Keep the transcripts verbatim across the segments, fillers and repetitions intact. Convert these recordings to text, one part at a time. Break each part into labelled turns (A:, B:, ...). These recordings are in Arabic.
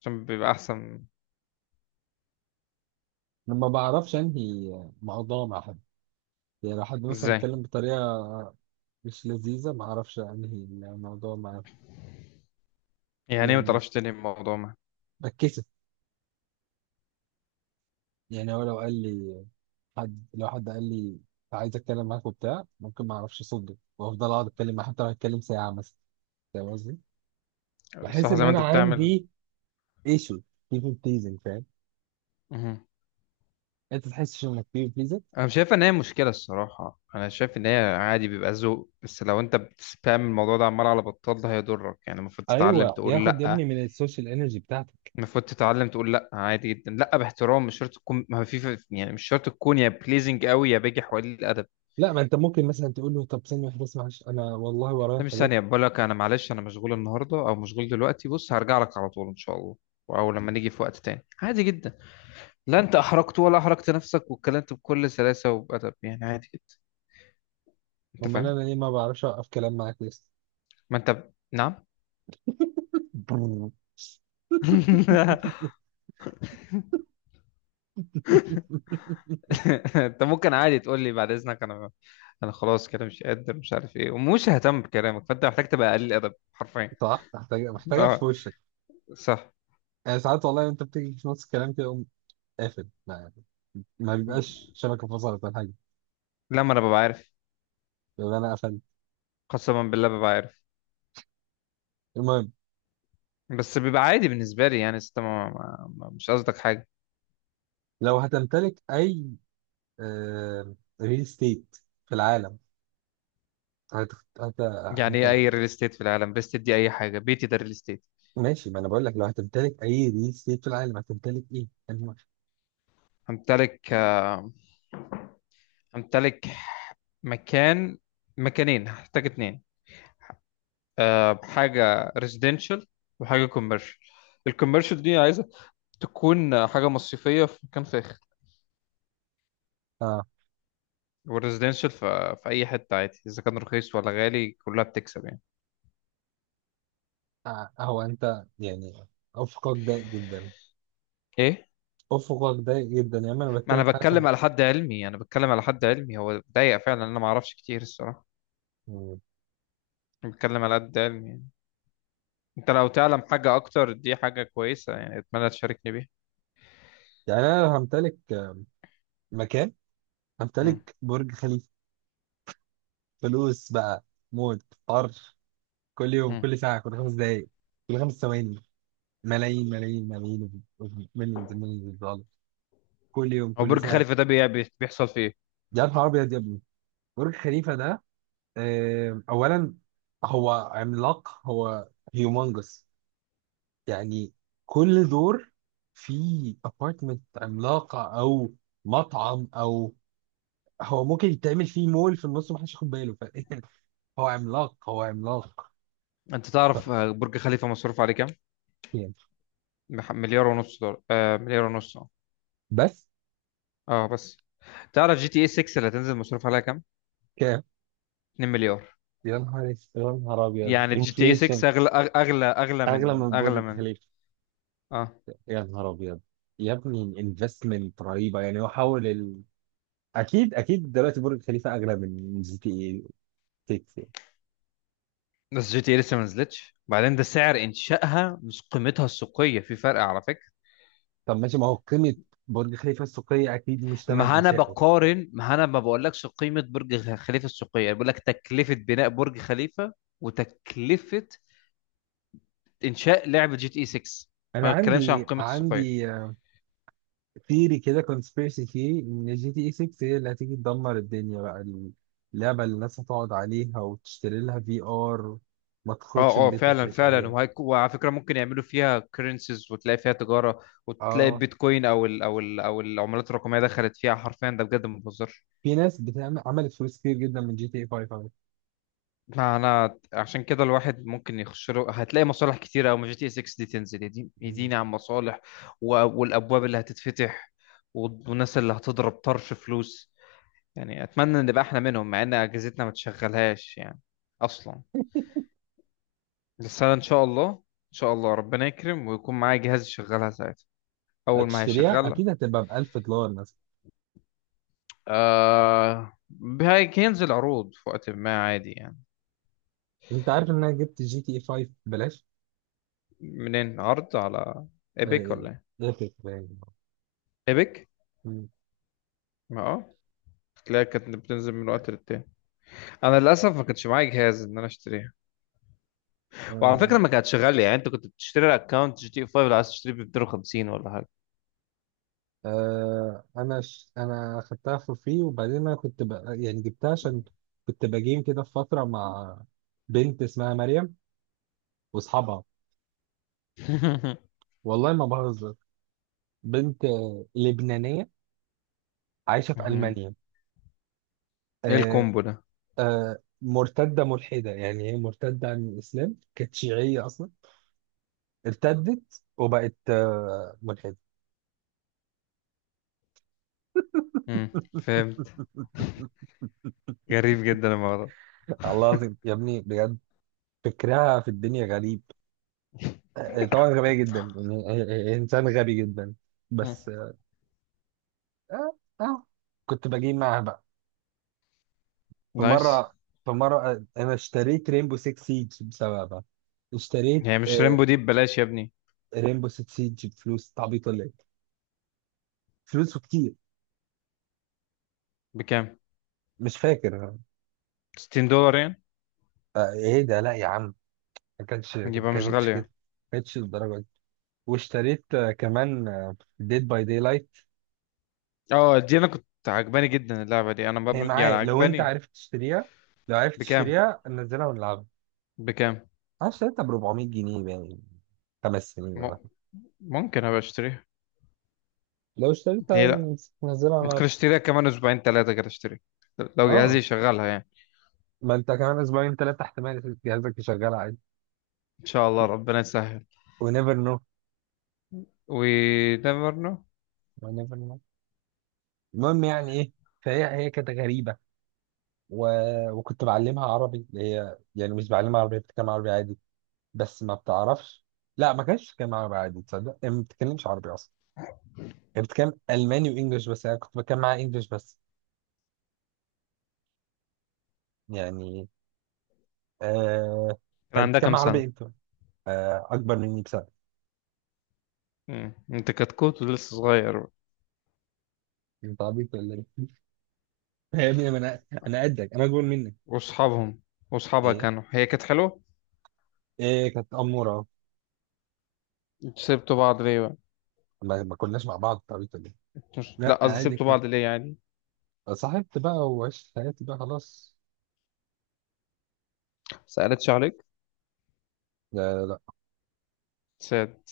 A: عشان بيبقى احسن
B: لما بعرفش انهي موضوع مع حد. يعني لو حد مثلا
A: ازاي؟
B: اتكلم بطريقه مش لذيذه، ما اعرفش انهي الموضوع مع،
A: يعني ايه ما
B: يعني
A: تعرفش تنهي الموضوع؟ ما
B: بتكسف. يعني هو لو قال لي حد لو حد قال لي عايز اتكلم معاك وبتاع، ممكن ما اعرفش اصدق وافضل اقعد اتكلم معاه حتى لو هتكلم ساعه مثلا. فاهم قصدي؟ بحس
A: صح
B: ان
A: زي ما
B: انا
A: انت بتعمل.
B: عندي ايشو، بيبل بليزنج، فاهم؟
A: مهم.
B: انت تحسش انك بيبل بليزنج؟
A: انا مش شايف ان هي مشكله الصراحه، انا شايف ان هي عادي بيبقى ذوق، بس لو انت بتسبام الموضوع ده عمال على بطال ده هيضرك، يعني المفروض تتعلم
B: ايوه،
A: تقول
B: بياخد يا ابني
A: لا.
B: من السوشيال انرجي بتاعتك.
A: المفروض تتعلم تقول لا عادي جدا، لا باحترام، مش شرط تكون ما في، يعني مش شرط تكون يا بليزنج قوي يا باجي حوالي الادب.
B: لا، ما انت ممكن مثلا تقول له طب ثانيه واحده بس، معلش انا والله
A: ده
B: ورايا
A: مش
B: حاجات.
A: ثانيه، بقول لك انا معلش انا مشغول النهارده او مشغول دلوقتي، بص هرجع لك على طول ان شاء الله، او لما نيجي في وقت تاني، عادي جدا. لا انت احرجت ولا احرجت نفسك، واتكلمت بكل سلاسة وبأدب يعني، عادي جدا. انت
B: امال
A: فاهم؟
B: انا ليه ما بعرفش اوقف كلام معاك لسه؟
A: ما انت نعم.
B: بررر.
A: انت ممكن عادي تقول لي بعد اذنك، انا انا خلاص كده مش قادر، مش عارف ايه، ومش ههتم بكلامك، فانت محتاج تبقى قليل ادب حرفيا.
B: صح، محتاجه محتاجه في
A: اه،
B: وشك.
A: صح.
B: يعني ساعات والله انت بتيجي في نص الكلام كده اقوم قافل. ما ما بيبقاش شبكه فصلت ولا حاجه،
A: لما انا ببقى عارف،
B: بيبقى انا قفلت.
A: قسما بالله ببقى عارف.
B: المهم،
A: بس بيبقى عادي بالنسبه لي، يعني ست- ما ما ما- مش قصدك حاجه.
B: لو هتمتلك اي ريل استيت في العالم هت... هت...
A: يعني
B: هت...
A: ايه اي ريل استيت في العالم؟ ريل استيت دي اي حاجه، بيتي ده ريل استيت.
B: ماشي، ما انا بقول لك لو هتمتلك اي ريل استيت في العالم هتمتلك ايه؟ الم-
A: همتلك امتلك مكان، مكانين، هحتاج اتنين. أه، حاجة ريزيدنشال وحاجة كوميرشال. الكوميرشال دي عايزة تكون حاجة مصيفية في مكان فاخر.
B: آه.
A: والريزيدنشال في, في أي حتة عادي، إذا كان رخيص ولا غالي كلها بتكسب يعني.
B: آه. هو انت يعني افقك ضيق جدا.
A: إيه؟
B: افقك ضيق جدا، يا اما انا
A: ما
B: بتكلم
A: أنا
B: في حاجه
A: بتكلم على
B: تانية.
A: حد علمي أنا بتكلم على حد علمي، هو ضيق فعلا، أنا ما أعرفش كتير الصراحة. أنا بتكلم على قد علمي يعني. أنت لو تعلم حاجة أكتر دي حاجة كويسة، يعني أتمنى تشاركني بيها.
B: يعني انا لو همتلك مكان،
A: مم.
B: امتلك برج خليفه. فلوس بقى، موت طرش، كل يوم،
A: مم.
B: كل ساعه، كل خمس دقائق، كل خمس ثواني. ملايين ملايين ملايين، مليون مليون دولار، كل يوم
A: هو
B: كل
A: برج
B: ساعه.
A: خليفة ده بي- بي- بيحصل فيه إيه؟
B: يا نهار ابيض يا ابني، برج خليفه ده، آه، اولا، هو عملاق. هو هيومنجس يعني. كل دور فيه ابارتمنت عملاقه، او مطعم، او هو ممكن يتعمل فيه مول في النص ومحدش ياخد باله. ف- هو عملاق، هو عملاق.
A: انت تعرف آه، برج خليفة مصروف عليه كام؟
B: حرفيا.
A: مح- مليار ونص دولار. آه مليار ونص. اه،
B: بس.
A: اه بس. تعرف جي تي اي ستة اللي هتنزل مصروف عليها كام؟
B: كام؟
A: اتنين مليار.
B: يا نهار اس- يا نهار ابيض،
A: يعني جي تي اي
B: انفليشن!
A: ستة اغلى، أغ- اغلى اغلى
B: اغلى
A: من
B: من
A: اغلى
B: برج
A: من.
B: خليفه!
A: اه.
B: يا نهار ابيض يا ابني، انفستمنت رهيبه، يعني هو حاول ال... اكيد اكيد دلوقتي برج خليفه اغلى من جي تي اي ستة يعني.
A: بس جي تي اي لسه ما نزلتش، بعدين ده سعر انشائها مش قيمتها السوقية، في فرق على فكرة.
B: طب ماشي، ما هو قيمه برج خليفه السوقيه اكيد مش ثمن
A: ما انا
B: انشائه.
A: بقارن، ما انا ما بقولكش قيمة برج خ- خليفة السوقية، بقول لك تكلفة بناء برج خليفة وتكلفة انشاء لعبة جي تي اي ستة.
B: انا
A: ما بتكلمش عن
B: عندي
A: قيمة السوقية.
B: عندي ثيري كده، كونسبيرسي ثيري، ان جي تي اي ستة هي اللي هتيجي تدمر الدنيا بقى. اللعبه اللي الناس هتقعد عليها وتشتري لها في ار، ما تخرجش من
A: اه اه،
B: بيتها،
A: فعلا
B: تعيش
A: فعلا.
B: عليها.
A: وهيك وعلى فكره ممكن يعملوا فيها كرنسيز، وتلاقي فيها تجاره، وتلاقي
B: اه.
A: البيتكوين او ال او ال او العملات الرقميه دخلت فيها حرفيا. ده بجد، ما بهزرش.
B: في ناس بتعمل، عملت فلوس كتير جدا من جي تي اي خمسة على فكرة.
A: ما انا عشان كده الواحد ممكن يخش له، هتلاقي مصالح كتيره قوي ما جي تي اس ستة دي تنزل، يديني
B: مم.
A: يديني عن مصالح و- والابواب اللي هتتفتح، والناس اللي هتضرب طرش فلوس. يعني اتمنى ان نبقى احنا منهم، مع ان اجهزتنا ما تشغلهاش يعني اصلا. بس انا ان شاء الله ان شاء الله ربنا يكرم ويكون معايا جهاز يشغلها ساعتها، اول ما
B: هتشتريها
A: هيشغلها.
B: اكيد، هتبقى ب الف دولار مثلا.
A: آه. هي- هينزل عروض في وقت ما عادي يعني.
B: انت عارف ان انا جبت جي تي اي خمسة ببلاش؟
A: منين؟ عرض على
B: آه،
A: ايبك ولا ايه؟
B: ايه باين.
A: ايبك.
B: مم.
A: ما اه، تلاقي كانت بتنزل من وقت للتاني، انا للاسف ما كانش معايا جهاز ان انا اشتريها. وعلى فكره
B: آه،
A: ما كانتش غاليه يعني، انت كنت بتشتري اكونت جي تي خمسة لو عايز تشتريه ب ميتين وخمسين ولا حاجه.
B: آه، انا ش... انا خدتها فور فري. وبعدين انا كنت ب... يعني جبتها عشان كنت بجيم كده في فتره مع بنت اسمها مريم واصحابها. والله ما بهزر. بنت آه، لبنانيه، عايشه في
A: مهم.
B: المانيا.
A: ايه
B: آه،
A: الكومبو ده؟
B: آه، مرتدة ملحدة. يعني هي مرتدة عن الإسلام، كانت شيعية أصلا، ارتدت وبقت آه، ملحدة.
A: مم. فهمت. غريب جدا الموضوع ده.
B: الله العظيم يا ابني، بجد فكرها في الدنيا غريب. آه، آه، طبعا غبية جدا، يعني هي- هي هي إنسان غبي جدا.
A: مم.
B: بس آه آه آه، كنت بجيب معاها بقى. في
A: نايس.
B: مرة في مرة آه، أنا اشتريت رينبو ستة سيج بسببها. اشتريت
A: يعني مش ريمبو
B: آه
A: دي ببلاش يا ابني؟
B: رينبو ستة سيج بفلوس. تعبيطة ليه فلوس كتير؟
A: بكام؟
B: مش فاكر.
A: ستين دولار يعني؟
B: آه، ايه ده؟ لا يا عم، ما كانتش ما
A: يبقى مش
B: كانتش كده،
A: غالية.
B: ما كانتش للدرجه دي. واشتريت آه، كمان ديد باي داي لايت.
A: اه دي انا كنت عجباني جدا اللعبه دي، انا
B: هي
A: ب... يعني
B: معايا لو انت
A: عجباني.
B: عارف تشتريها. لو عرفت
A: بكام؟
B: تشتريها ننزلها ونلعبها.
A: بكام؟
B: انا اشتريتها ب اربعمية جنيه يعني، خمس سنين ولا
A: م...
B: حاجة.
A: ممكن ابقى اشتريها.
B: لو اشتريتها
A: ليه لا؟
B: ننزلها على.
A: ممكن اشتريها كمان اسبوعين ثلاثه كده اشتري، لو جهازي
B: اه،
A: يشغلها يعني.
B: ما انت كمان اسبوعين ثلاثه احتمال جهازك يشغل عادي.
A: ان شاء الله ربنا يسهل.
B: و never know.
A: و never know.
B: و never know. المهم يعني ايه. فهي، هي كانت غريبه، و... وكنت بعلمها عربي. اللي هي يعني مش بعلمها عربي، بتتكلم عربي عادي بس ما بتعرفش. لا، ما كانش بتتكلم عربي عادي، تصدق؟ يعني ما بتتكلمش عربي اصلا. كانت بتتكلم الماني وانجلش، بس انا كنت بتكلم معاها انجلش بس، يعني. آه
A: كان
B: كانت
A: عندها
B: بتتكلم
A: كام
B: عربي
A: سنه؟
B: انت؟ آه، اكبر مني بسنه.
A: مم. انت كتكوت ولسه صغير.
B: انت عبيط ولا ايه؟ يا ابني، ما انا، انا قدك، انا اكبر منك.
A: واصحابهم واصحابها
B: ايه؟
A: كانوا، هي كانت حلوه.
B: ايه كانت اموره؟
A: انتوا سبتوا بعض ليه بقى؟
B: ما, ما كناش مع بعض، انت عبيط ولا ايه؟
A: مش... لا
B: لا،
A: قصدي
B: عادي
A: سبتوا
B: كده،
A: بعض ليه يعني؟
B: صاحبت بقى وعشت حياتي بقى خلاص.
A: سألتش عليك؟
B: لا لا لا.
A: ساد.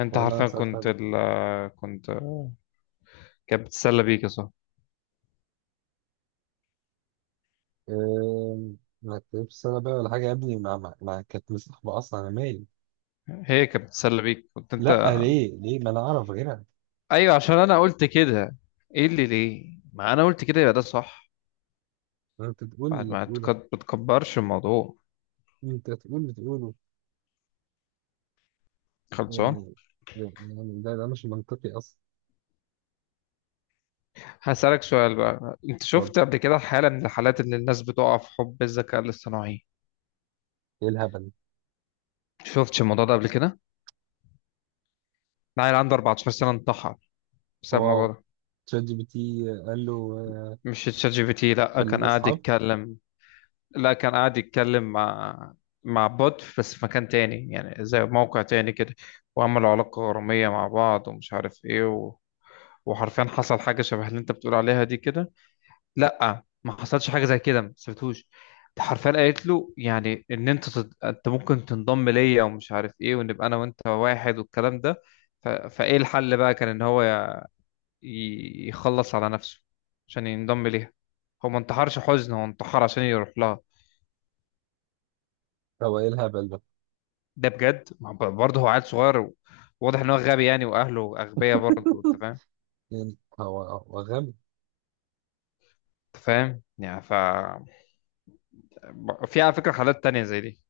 A: انت
B: ولا انا
A: حرفيا
B: سالت
A: كنت
B: عليك.
A: ال... كنت كانت بتتسلى بيك يا صاحبي.
B: آه، ما كتبتش سنه بقى ولا حاجه يا ابني، ما, ما, ما كانت مصاحبه اصلا، انا مالي.
A: هي كانت بتتسلى بيك، كنت انت.
B: لا، ليه ليه ما انا اعرف غيرها.
A: ايوه عشان انا قلت كده. ايه اللي ليه؟ ما انا قلت كده يبقى ده صح.
B: ما انت تقول
A: بعد
B: اللي
A: ما تك-
B: تقوله.
A: بتكبرش الموضوع،
B: انت تقول اللي تقوله
A: خلصان.
B: يعني. يعني ده ده مش منطقي اصلا.
A: هسألك سؤال بقى، انت
B: طب،
A: شفت قبل كده حالة من الحالات اللي الناس بتقع في حب الذكاء الاصطناعي؟
B: ايه الهبل؟
A: شفتش الموضوع ده قبل كده؟ عيل عنده اربعتاشر سنة انتحر بسبب
B: واو.
A: الموضوع ده.
B: تشات جي بي تي قال له آه،
A: مش تشات جي بي تي، لا كان
B: خلينا
A: قاعد
B: اصحاب.
A: يتكلم. لا كان قاعد يتكلم مع، مع بوت بس في مكان تاني، يعني زي موقع تاني كده. وعملوا علاقة غرامية مع بعض ومش عارف ايه، و... وحرفيا حصل حاجة شبه اللي انت بتقول عليها دي كده. لا ما حصلش حاجة زي كده، ما سبتهوش. حرفيا قالت له يعني ان انت تد... انت ممكن تنضم ليا ومش عارف ايه، ونبقى انا وانت واحد والكلام ده. ف... فايه الحل بقى كان ان هو ي... ي- يخلص على نفسه عشان ينضم ليها. هو ما انتحرش حزن، هو انتحر عشان يروح لها.
B: هو ايه الهبل ده؟
A: ده بجد، ما هو برضه هو عيل صغير، واضح ان هو غبي يعني، واهله اغبياء برضه، انت فاهم.
B: يعني هو، هو غبي.
A: انت فاهم يعني. ف في على فكره حالات تانية زي دي،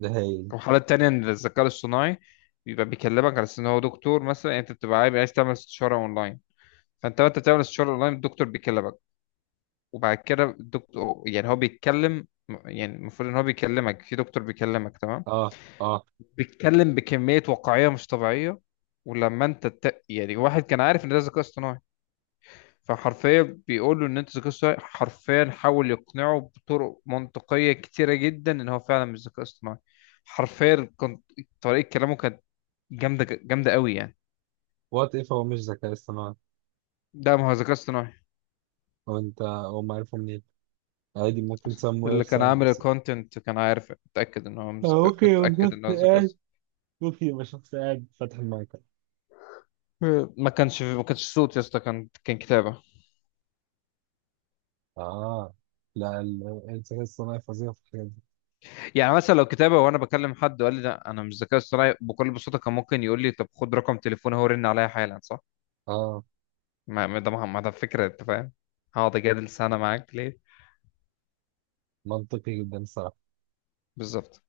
B: ده هايل.
A: وحالات تانية ان الذكاء الاصطناعي بيبقى بيكلمك على أساس ان هو دكتور مثلا، يعني انت بتبقى عايز عايز تعمل استشاره اونلاين. فانت وانت بتعمل استشاره اونلاين الدكتور بيكلمك، وبعد كده الدكتور يعني هو بيتكلم، يعني المفروض ان هو بيكلمك في دكتور بيكلمك تمام.
B: اه اه.
A: بيتكلم بكميه واقعيه مش طبيعيه. ولما انت ت... يعني واحد كان عارف ان ده ذكاء اصطناعي، فحرفيا بيقول له ان انت ذكاء اصطناعي، حرفيا حاول يقنعه بطرق منطقيه كتيره جدا ان هو فعلا مش ذكاء اصطناعي. حرفيا كان طريقه كلامه كانت جامده، جامده قوي يعني.
B: وات اف، هو مش ذكاء اصطناعي؟
A: ده ما هو ذكاء اصطناعي.
B: هو انت، هو ما عارفه منين؟ عادي ممكن سموير
A: اللي كان
B: سم.
A: عامل الكونتنت كان عارف، اتاكد ان هو مش
B: آه،
A: ذكاء
B: اوكي يبقى
A: اتاكد
B: شخص
A: ان هو ذكاء
B: قاعد.
A: اصطناعي.
B: اوكي يبقى شخص قاعد فاتح المايك.
A: ما كانش ما كانش صوت يا اسطى، كان كان كتابه.
B: اه. لا، ال- الذكاء الصناعي فظيع في الحاجات دي.
A: يعني مثلا لو كتابه وانا بكلم حد وقال لي لا انا مش ذكاء اصطناعي، بكل بساطه كان ممكن يقول لي طب خد رقم تليفوني، هو رن عليا حالا صح؟
B: اه،
A: ما ما ده ما ما ده فكرة انت فاهم، هقعد اجادل سنة معاك ليه؟
B: منطقي جدا الصراحة.
A: بالظبط.